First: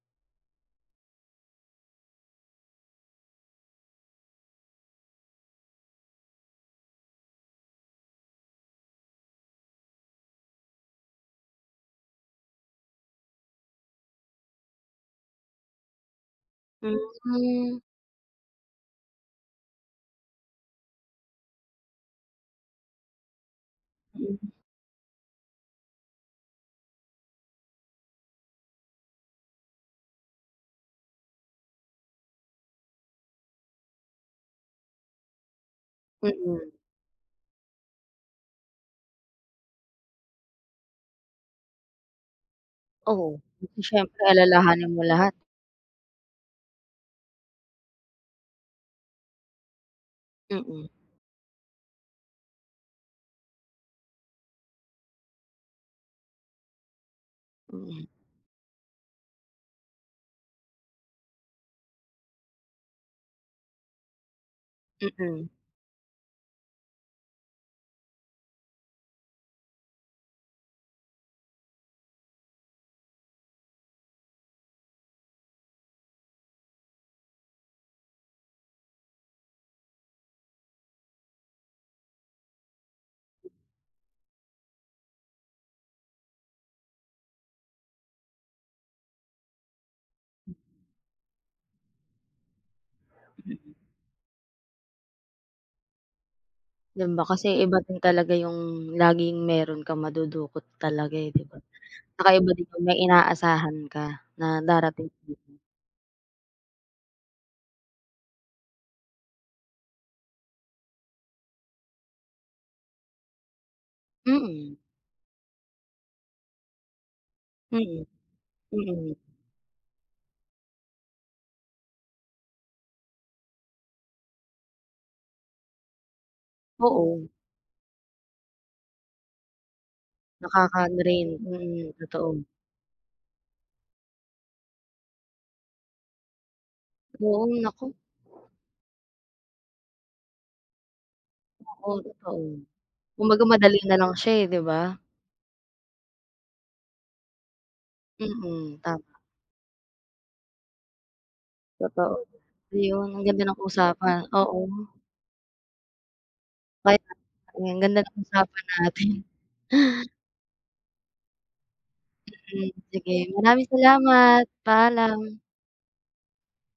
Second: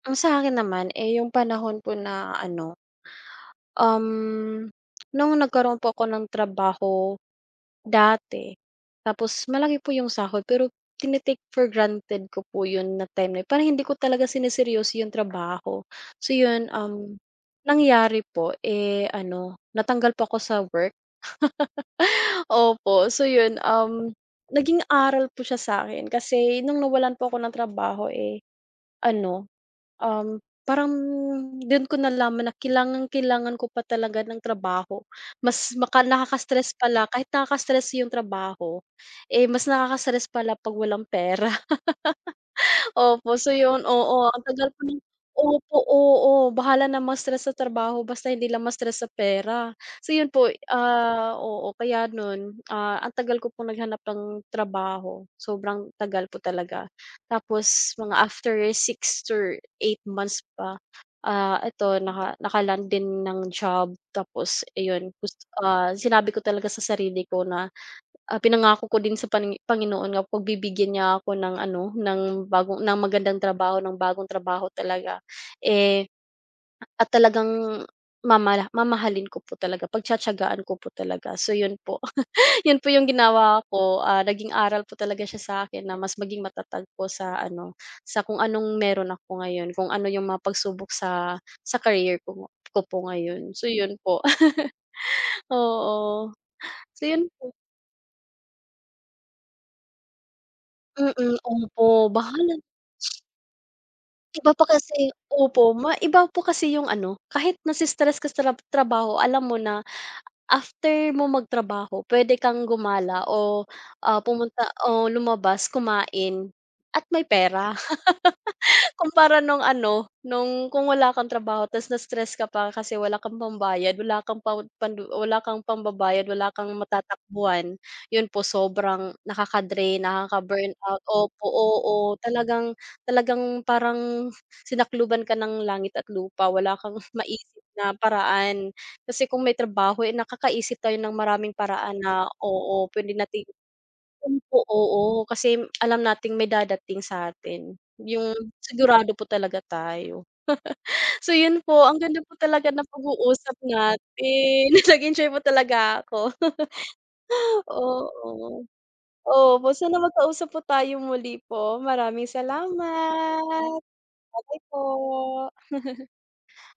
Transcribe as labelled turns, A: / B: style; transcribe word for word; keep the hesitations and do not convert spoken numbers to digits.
A: Ang sa'kin naman, eh, yung panahon po na ano um, nung nagkaroon po ako ng trabaho, dati, tapos malaki po yung sahod pero tine-take for granted ko po 'yun na time na 'yun, parang hindi ko talaga siniseryoso yung trabaho. So 'yun, um,
B: Hmm.
A: nangyari po, eh, ano natanggal po ko sa work. Opo so 'yun ,um,
B: Mm.
A: naging aral po siya sa'kin kasi nung nawalan po ako ng trabaho, eh, ano, um, parang do'n ko nalaman na kailangan-kailangan ko pa talaga ng trabaho mas maka
B: Mm.
A: nakaka-stress pala kahit nakaka-stress yung trabaho, eh, mas nakaka-stress pala pag walang pera. Opo,
B: Oh,
A: so
B: eh, 'di
A: yun, oo,
B: siyempre
A: ang tagal ko
B: alalahanin
A: ng
B: mo lahat?
A: opo, oo bahala na ma-stress sa trabaho basta hindi lang ma-stress sa pera, so yun po,
B: Mm.
A: ah, oo kaya no'n, ah, ang tagal ko pong naghanap ng trabaho, sobrang tagal po talaga. Tapos
B: Mm.
A: mga after six or eight months pa, ah, eto naka nakaland din ng job tapos iyon, gus
B: Mm.
A: ah, sinabi ko talaga sa sarili ko na, ah, pinangako ko din sa pani panginoon nga 'pag bibigyan niya ako ng ano ng bagong ng magandang trabaho, ng bagong trabaho talaga, eh At talagang mamala mamahalin ko po talaga pagtiyatiyagaan ko po talaga so 'yun po, 'yun po yung ginawa ko, ah, naging aral po talaga siya sa akin na mas maging matatag po sa ano, sa kung anong mayro'n ako ngayon kung ano yung mga pagsubok sa, sa career ko ngo ko po ngayon, so
B: Mhm.
A: 'yun po. Oo, so
B: 'Di ba
A: 'yun
B: kasi
A: po.
B: iba din talaga yung laging mayro'n kang madudukot talaga, eh,
A: Mm,
B: 'di ba?
A: opo
B: 'Tsaka
A: bahala
B: iba
A: na
B: din 'pag may inaasahan ka na
A: Iba pa
B: darating.
A: kasi
B: Mm.
A: opo, ma iba po kasi yung ano, kahit nasi-stress ka sa trab trabaho alam mo na after mo magtrabaho puwede kang gumala o ah, pumunta
B: Mm.
A: o lumabas kumain at may pera.
B: Mm. Mm.
A: Kumpara nung ano nung kung wala kang trabaho tapos na-stress ka pa kasi wala kang pambayad, wala kang pan panlu wala kang pambabayad wala kang
B: Oo.
A: matatakbuhan, 'yun po sobrang nakaka-drain,
B: Nakakaano
A: nakaka-burnout
B: rin,
A: opo,
B: mm,
A: oo,
B: totoo.
A: talagang talagang parang sinakluban ka ng langit at lupa wala kang
B: Oo,
A: maisip na
B: naku.
A: paraan. Kasi kung may trabaho, eh, nakakaisip tayo ng maraming
B: Oo
A: paraan na
B: totoo.
A: oo, puwede
B: Kumbaga
A: nating
B: madali na lang siya, eh,
A: [unintelligible]
B: 'di ba?
A: oo, kasi alam nating may dadating sa'tin, yung
B: Mm, tama.
A: sigurado po talaga tayo. So 'yun po ang
B: Totoo.
A: ganda po talaga ng
B: Ayun, ang ganda
A: pag-uusap
B: ng usapan, oo.
A: natin nag-enjoy po talaga ako.
B: Kaya nga, ang ganda ng usapin
A: Oo,
B: natin.
A: oh, basta sana magkausap po tayo muli po maraming
B: Mm, sige maraming
A: salamat.
B: salamat,
A: Ba-bye po.
B: paalam.